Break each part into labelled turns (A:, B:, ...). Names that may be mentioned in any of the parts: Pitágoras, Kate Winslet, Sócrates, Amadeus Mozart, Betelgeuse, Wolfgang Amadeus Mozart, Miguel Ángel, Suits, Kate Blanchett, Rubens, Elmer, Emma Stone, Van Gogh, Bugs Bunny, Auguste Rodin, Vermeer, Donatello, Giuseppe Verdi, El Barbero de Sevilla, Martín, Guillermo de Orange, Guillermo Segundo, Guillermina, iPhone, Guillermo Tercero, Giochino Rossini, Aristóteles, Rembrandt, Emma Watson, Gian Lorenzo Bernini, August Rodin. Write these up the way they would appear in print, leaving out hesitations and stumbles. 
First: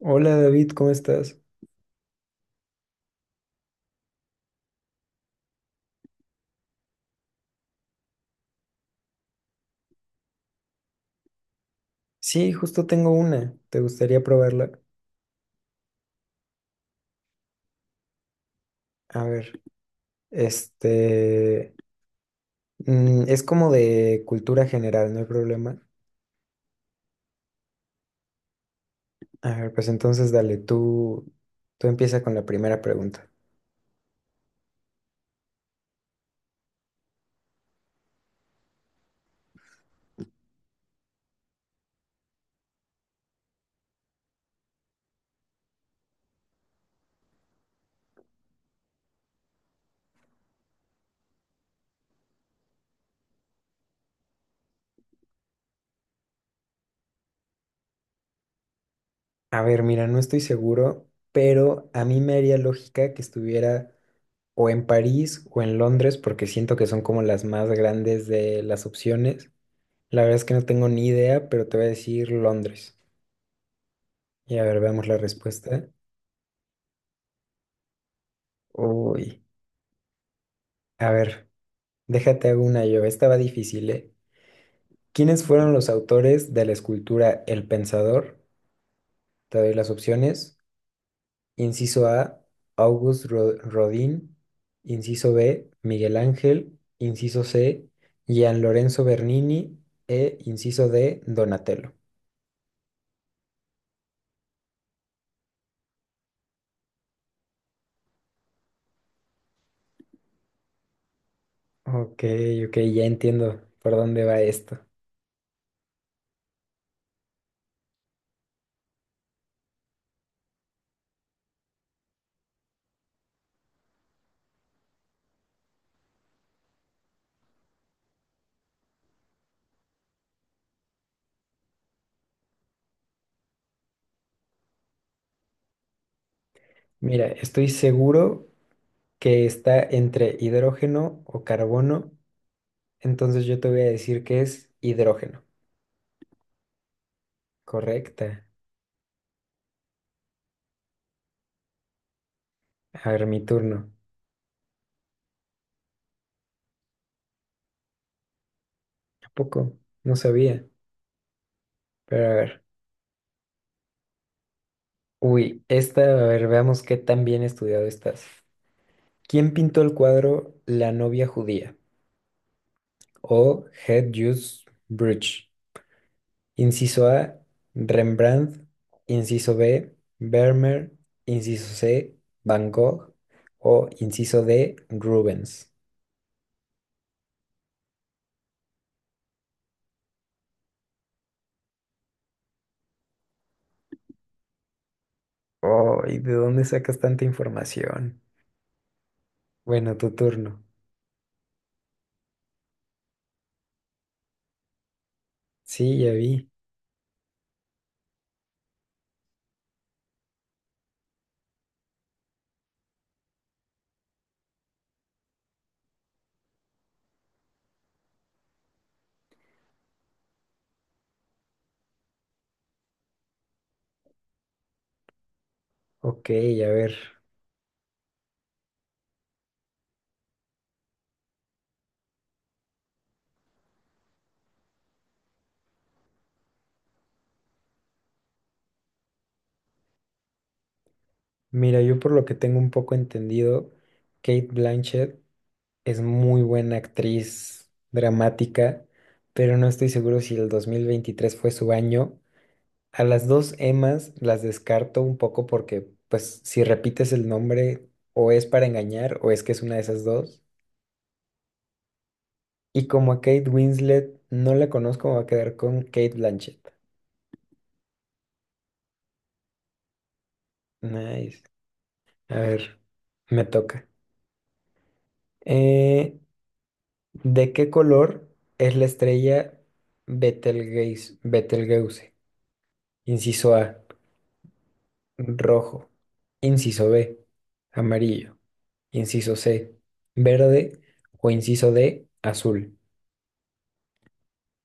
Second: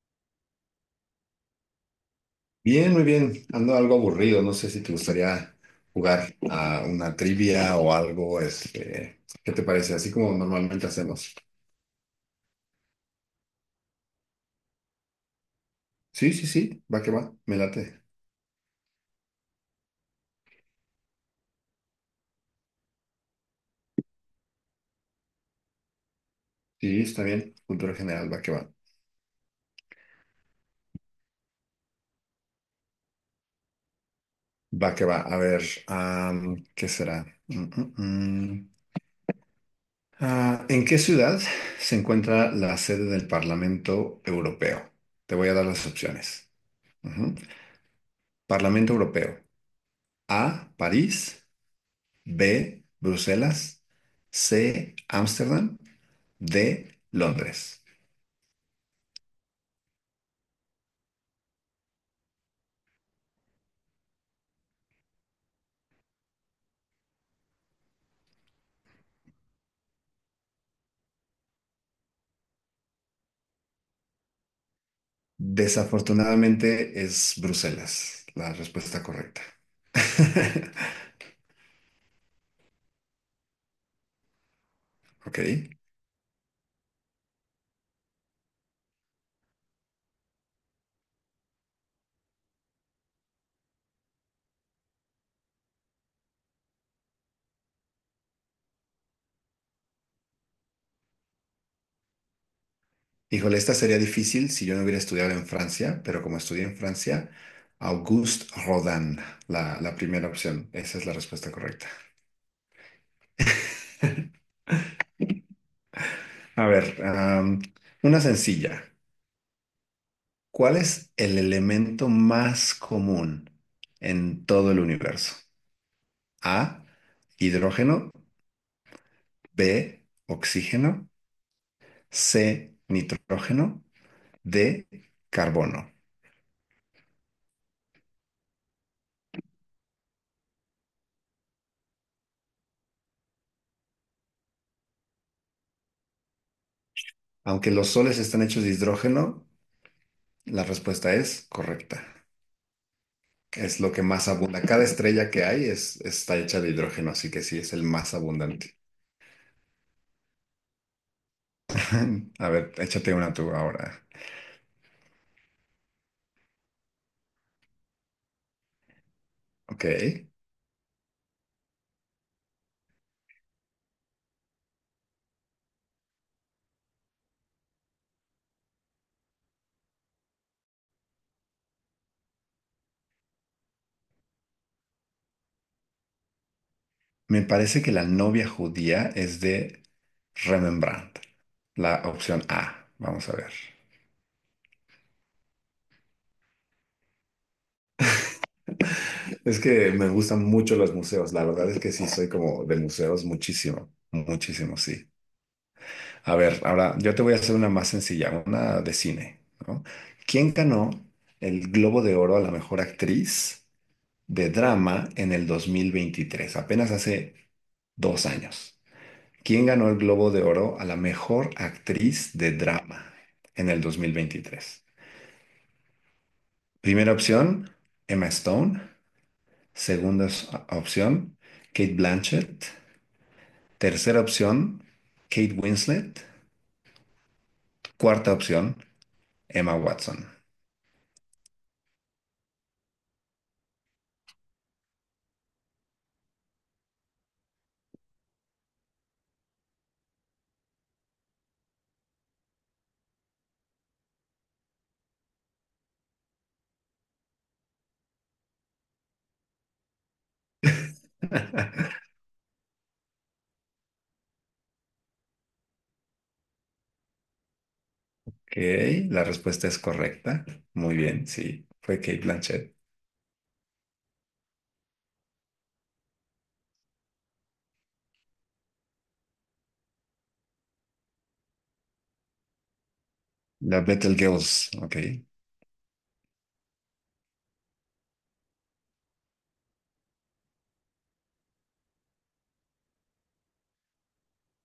A: Hola David, ¿cómo estás?
B: Bien, muy bien. Ando algo aburrido. No sé si te gustaría jugar a una trivia o algo. ¿Qué te parece? Así como normalmente hacemos.
A: Sí, justo tengo una. ¿Te gustaría probarla?
B: Sí, sí, sí. Va que va. Me late.
A: A ver, este... es como de cultura general, no hay problema.
B: Sí, está bien. Cultura general, va que va.
A: A ver, pues entonces dale, tú empieza con la primera pregunta.
B: Va que va. A ver, ¿qué será? Mm, mm, mm. Ah, ¿en qué ciudad se encuentra la sede del Parlamento Europeo? Te voy a dar las opciones. Ujú. Parlamento Europeo. A, París. B, Bruselas. C, Ámsterdam. D, Londres.
A: A ver, mira, no estoy seguro, pero a mí me haría lógica que estuviera o en París o en Londres, porque siento que son como las más grandes de las opciones. La verdad es que no tengo ni idea, pero te voy a decir Londres. Y a ver, veamos la respuesta.
B: Desafortunadamente es Bruselas la respuesta
A: Uy.
B: correcta.
A: A ver, déjate hago una yo. Estaba difícil, ¿eh?
B: Ok.
A: ¿Quiénes fueron los autores de la escultura El Pensador? Te doy las opciones. Inciso A, August Rodin. Inciso B, Miguel Ángel. Inciso C, Gian Lorenzo Bernini. E inciso D, Donatello.
B: Híjole, esta sería difícil si yo no hubiera estudiado en Francia, pero como estudié en Francia, Auguste Rodin, la primera opción. Esa es la respuesta correcta.
A: Ok, ok, ya entiendo por dónde va esto.
B: A ver, una sencilla. ¿Cuál es el elemento más común en todo el universo? A, hidrógeno. B, oxígeno. C, nitrógeno. D, carbono.
A: Mira, estoy seguro que está entre hidrógeno o carbono, entonces yo te voy a decir que es hidrógeno.
B: Aunque los soles
A: Correcta.
B: están hechos de hidrógeno, la respuesta es correcta.
A: A ver, mi
B: Es
A: turno.
B: lo que más abunda. Cada estrella que hay está hecha de hidrógeno, así que sí, es el más abundante.
A: ¿A poco? No sabía. Pero a
B: A
A: ver.
B: ver, échate una tú ahora.
A: Uy, esta, a ver, veamos qué tan bien estudiado estás. ¿Quién pintó
B: Ok.
A: el cuadro La novia judía? O Het Jules Bridge. Inciso A, Rembrandt. Inciso B, Vermeer. Inciso C, Van Gogh. O inciso D, Rubens.
B: Me parece que la novia judía es de Rembrandt. La opción A. Vamos a ver.
A: Oh, ¿y de dónde sacas tanta información?
B: Es que
A: Bueno,
B: me
A: tu
B: gustan
A: turno.
B: mucho los museos. La verdad es que sí, soy como de museos muchísimo, muchísimo, sí.
A: Sí, ya
B: A
A: vi.
B: ver, ahora yo te voy a hacer una más sencilla, una de cine, ¿no? ¿Quién ganó el Globo de Oro a la mejor actriz de drama en el 2023? Apenas hace 2 años. ¿Quién ganó el Globo de Oro a la mejor actriz de drama en el 2023?
A: Ok, a ver.
B: Primera opción, Emma Stone. Segunda opción, Kate Blanchett. Tercera opción, Kate Winslet. Cuarta opción, Emma Watson.
A: Mira, yo por lo que tengo un poco entendido, Kate Blanchett es muy buena actriz dramática, pero no estoy seguro si el 2023 fue su año. A las dos Emmas las descarto un poco porque, pues, si repites el nombre, o es para engañar, o es que es una de esas dos. Y como a Kate Winslet no la conozco, me voy a quedar con Kate Blanchett.
B: Ok, la respuesta es correcta. Muy bien,
A: Nice.
B: sí, fue Kate
A: A
B: Blanchett.
A: ver, me toca. Eh, ¿De qué color es la estrella Betelgeuse? Betelgeuse. Inciso A,
B: La Betelgeuse, ok.
A: rojo. Inciso B, amarillo. Inciso C, verde. O inciso D, azul.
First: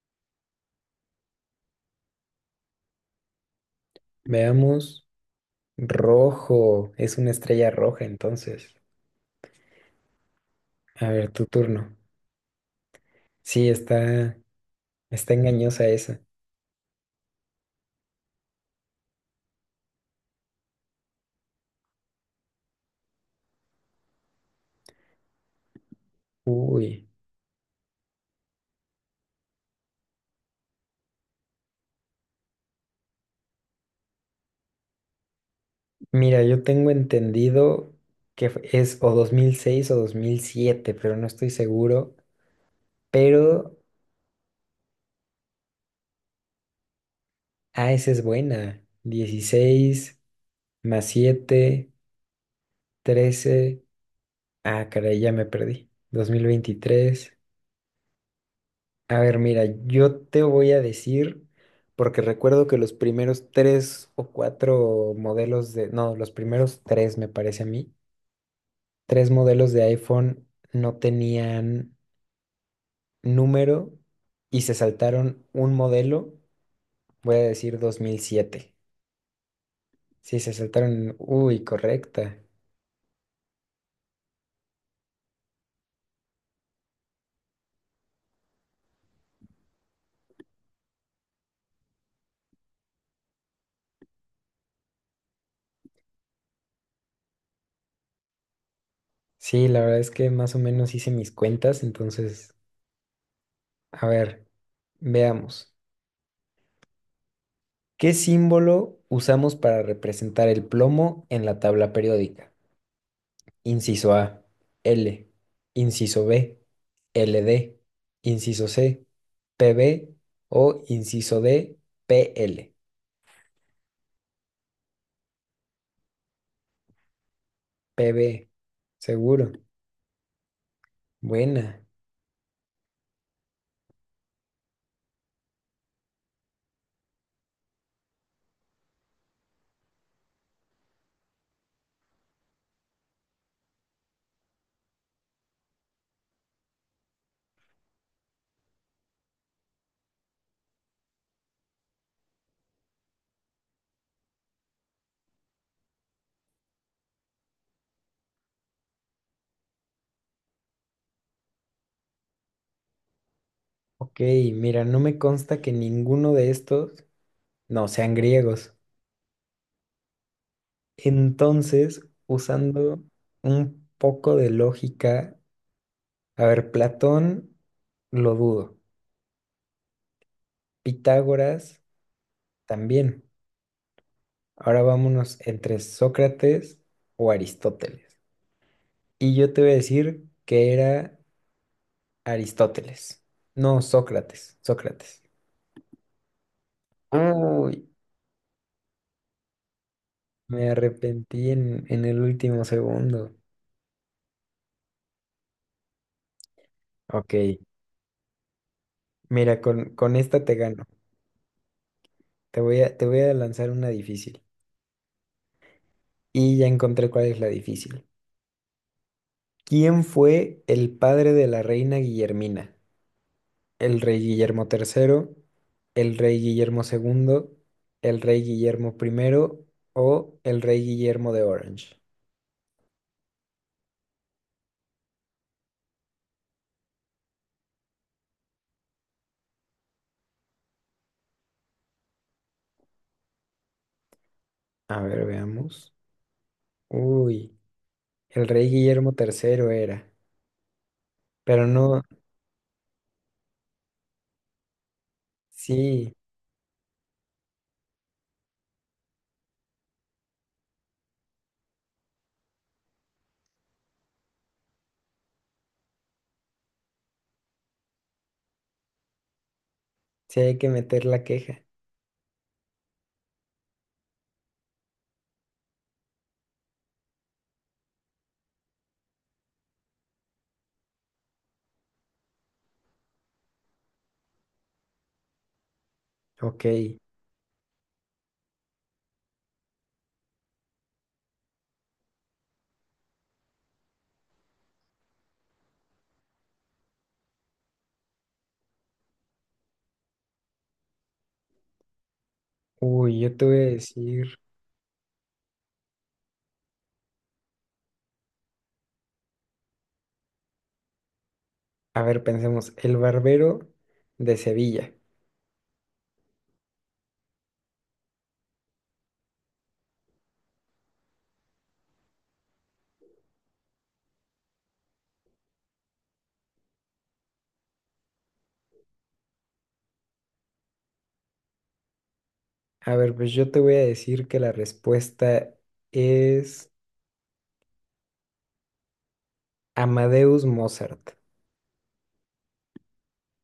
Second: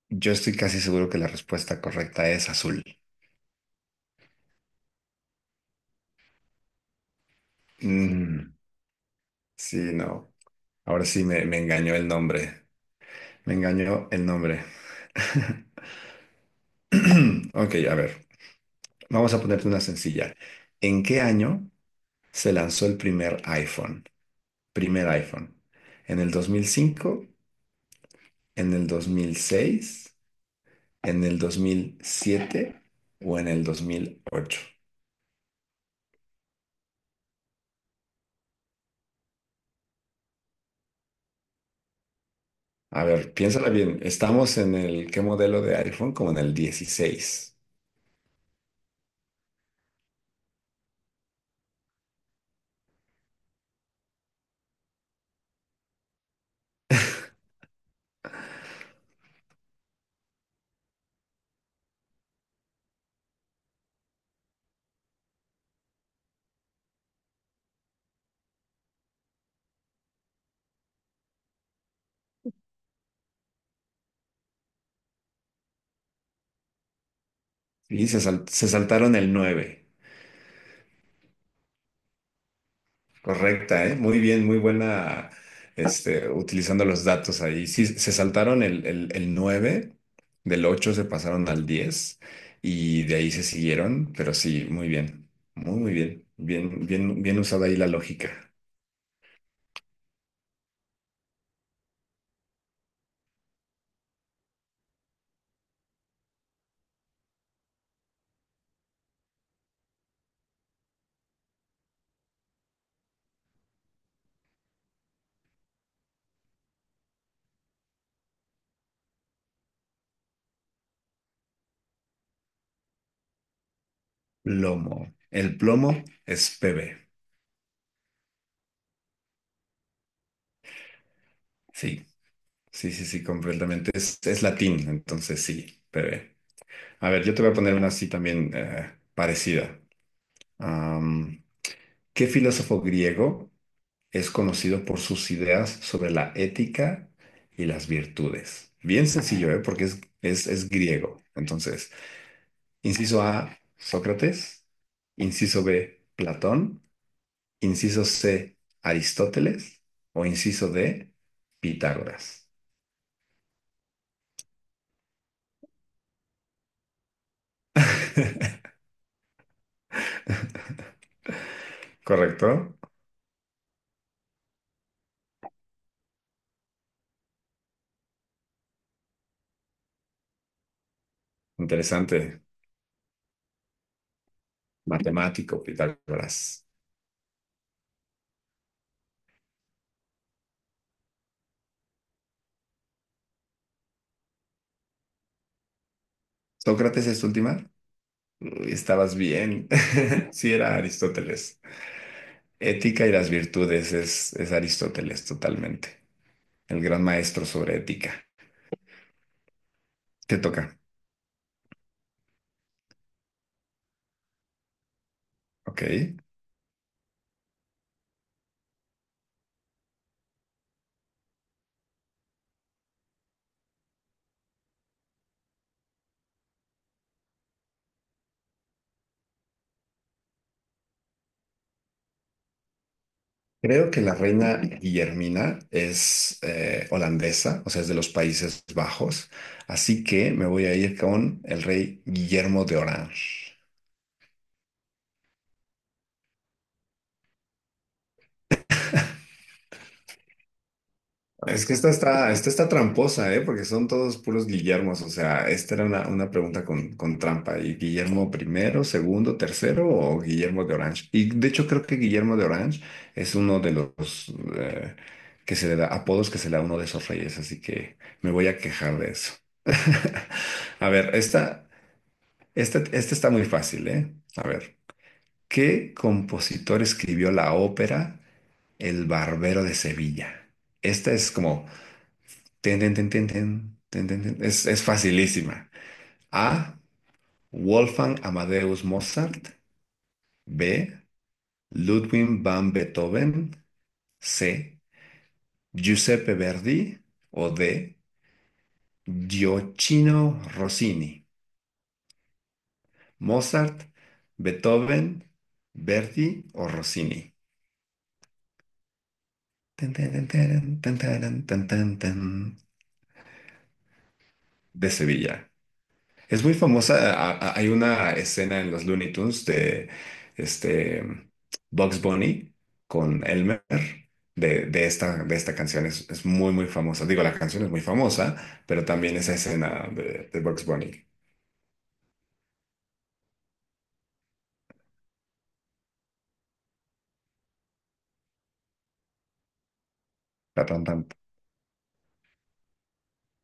B: Yo estoy casi seguro que la respuesta correcta es azul.
A: Veamos. Rojo. Es una estrella roja,
B: Mm,
A: entonces.
B: sí, no. Ahora
A: A
B: sí
A: ver,
B: me,
A: tu
B: me
A: turno.
B: engañó el nombre. Me
A: Sí,
B: engañó el
A: está,
B: nombre.
A: está engañosa esa.
B: Ok, a ver, vamos a ponerte una sencilla. ¿En qué año se lanzó el primer iPhone? Primer iPhone. ¿En el dos mil
A: Uy.
B: cinco en el 2006, en el 2007 o en el 2008?
A: Mira, yo tengo entendido que es o 2006 o 2007, pero no estoy seguro.
B: A ver, piénsala
A: Pero,
B: bien. Estamos en el, ¿qué modelo de iPhone? Como en el 16.
A: ah, esa es buena. 16 más 7, 13. Ah, caray, ya me perdí. 2023. A ver, mira, yo te voy a decir, porque recuerdo que los primeros tres o cuatro modelos de, no, los primeros tres me parece a mí, tres modelos de iPhone no tenían número y se saltaron un modelo, voy a decir
B: Se
A: 2007.
B: saltaron el nueve.
A: Sí, se saltaron, uy, correcta.
B: Correcta, ¿eh? Muy bien, muy buena, utilizando los datos ahí. Sí, se saltaron el 9 del 8, se pasaron al 10 y de ahí se siguieron, pero sí, muy bien, muy, muy bien, bien, bien, bien usada ahí la lógica.
A: Sí, la verdad es que más o menos hice mis cuentas, entonces, a ver, veamos. ¿Qué símbolo usamos para representar el plomo en la tabla periódica? Inciso A, L. Inciso B, LD. Inciso C, PB. O inciso D, PL.
B: Plomo. El plomo es PB.
A: PB. Seguro. Buena.
B: Sí, sí, sí, sí, completamente. Es latín, entonces sí, PB. A ver, yo te voy a poner una así también parecida. Am, ¿qué filósofo griego? Es conocido por sus ideas sobre la ética y las virtudes. Bien sencillo, ¿eh? Porque es griego. Entonces, inciso A, Sócrates. Inciso B, Platón. Inciso C, Aristóteles. O inciso D, Pitágoras.
A: Ok, mira, no me consta que ninguno de estos no sean griegos. Entonces,
B: ¿Correcto?
A: usando un poco de lógica, a ver, Platón lo dudo, Pitágoras
B: Interesante.
A: también. Ahora vámonos
B: Matemático,
A: entre
B: Pitágoras.
A: Sócrates o Aristóteles. Y yo te voy a decir que era Aristóteles, no Sócrates, Sócrates.
B: ¿Sócrates es tu última?
A: Uy,
B: Uy, estabas bien. Sí,
A: me
B: era
A: arrepentí
B: Aristóteles.
A: en el último
B: Ética y las
A: segundo.
B: virtudes es Aristóteles totalmente, el gran
A: Ok,
B: maestro sobre ética.
A: mira, con
B: Te
A: esta te
B: toca,
A: gano. Te voy a lanzar una difícil.
B: ok.
A: Y ya encontré cuál es la difícil. ¿Quién fue el padre de la reina Guillermina? ¿El rey Guillermo Tercero, el rey Guillermo Segundo, el rey Guillermo Primero o el rey Guillermo de Orange?
B: Creo que la reina Guillermina es holandesa, o sea, es de los Países Bajos, así que me voy a ir con el rey Guillermo de Orange.
A: A ver, veamos. Uy, el rey Guillermo Tercero era, pero
B: Es que
A: no,
B: esta está tramposa, ¿eh? Porque son todos puros Guillermos. O sea, esta era una,
A: sí,
B: una pregunta con trampa. ¿Y Guillermo primero, segundo, tercero o Guillermo de Orange? Y de hecho creo que Guillermo de Orange es uno de los que se le da, apodos que se le da a uno de esos reyes. Así que me voy a quejar de eso.
A: sí hay que
B: A
A: meter
B: ver,
A: la queja.
B: esta está muy fácil, ¿eh? A ver, ¿qué compositor escribió la ópera El Barbero de Sevilla? Esta es como tin, tin, tin, tin, tin, tin, tin, tin. Es facilísima.
A: Ok,
B: A. Wolfgang Amadeus Mozart. B. Ludwig van Beethoven. C. Giuseppe Verdi. O D. Giochino Rossini.
A: uy, yo te voy a
B: Mozart,
A: decir,
B: Beethoven, Verdi o Rossini. Tin, tin, tin, tin, tin, tin, tin, tin,
A: a
B: tin.
A: ver, pensemos, el barbero de
B: De
A: Sevilla.
B: Sevilla. Es, muy famosa. Hay una escena en los Looney Tunes de este Bugs Bunny con Elmer de esta canción. Es muy, muy famosa. Digo, la canción es muy famosa, pero también esa escena de Bugs Bunny.
A: A ver, pues yo te voy a decir que la respuesta es... Amadeus
B: La tan, tan.
A: Mozart.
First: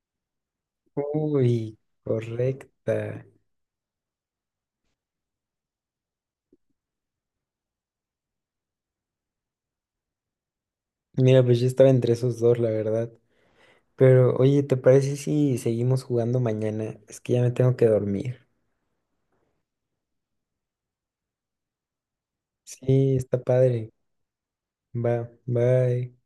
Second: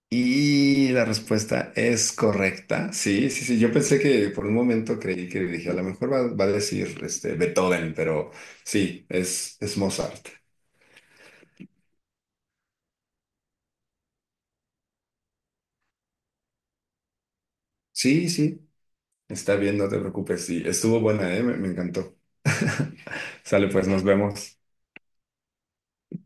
B: Y la respuesta
A: Uy,
B: es correcta.
A: correcta.
B: Sí, sí, sí. Yo pensé que por un momento creí que dije, a lo mejor va a decir Beethoven, pero sí, es Mozart.
A: Mira, pues yo estaba entre esos dos, la verdad. Pero, oye, ¿te parece si seguimos jugando mañana? Es que ya me tengo que
B: Sí,
A: dormir.
B: sí. Está bien, no te preocupes. Sí, estuvo buena, ¿eh? Me encantó.
A: Sí, está
B: Sale, pues
A: padre.
B: nos vemos.
A: Va, bye.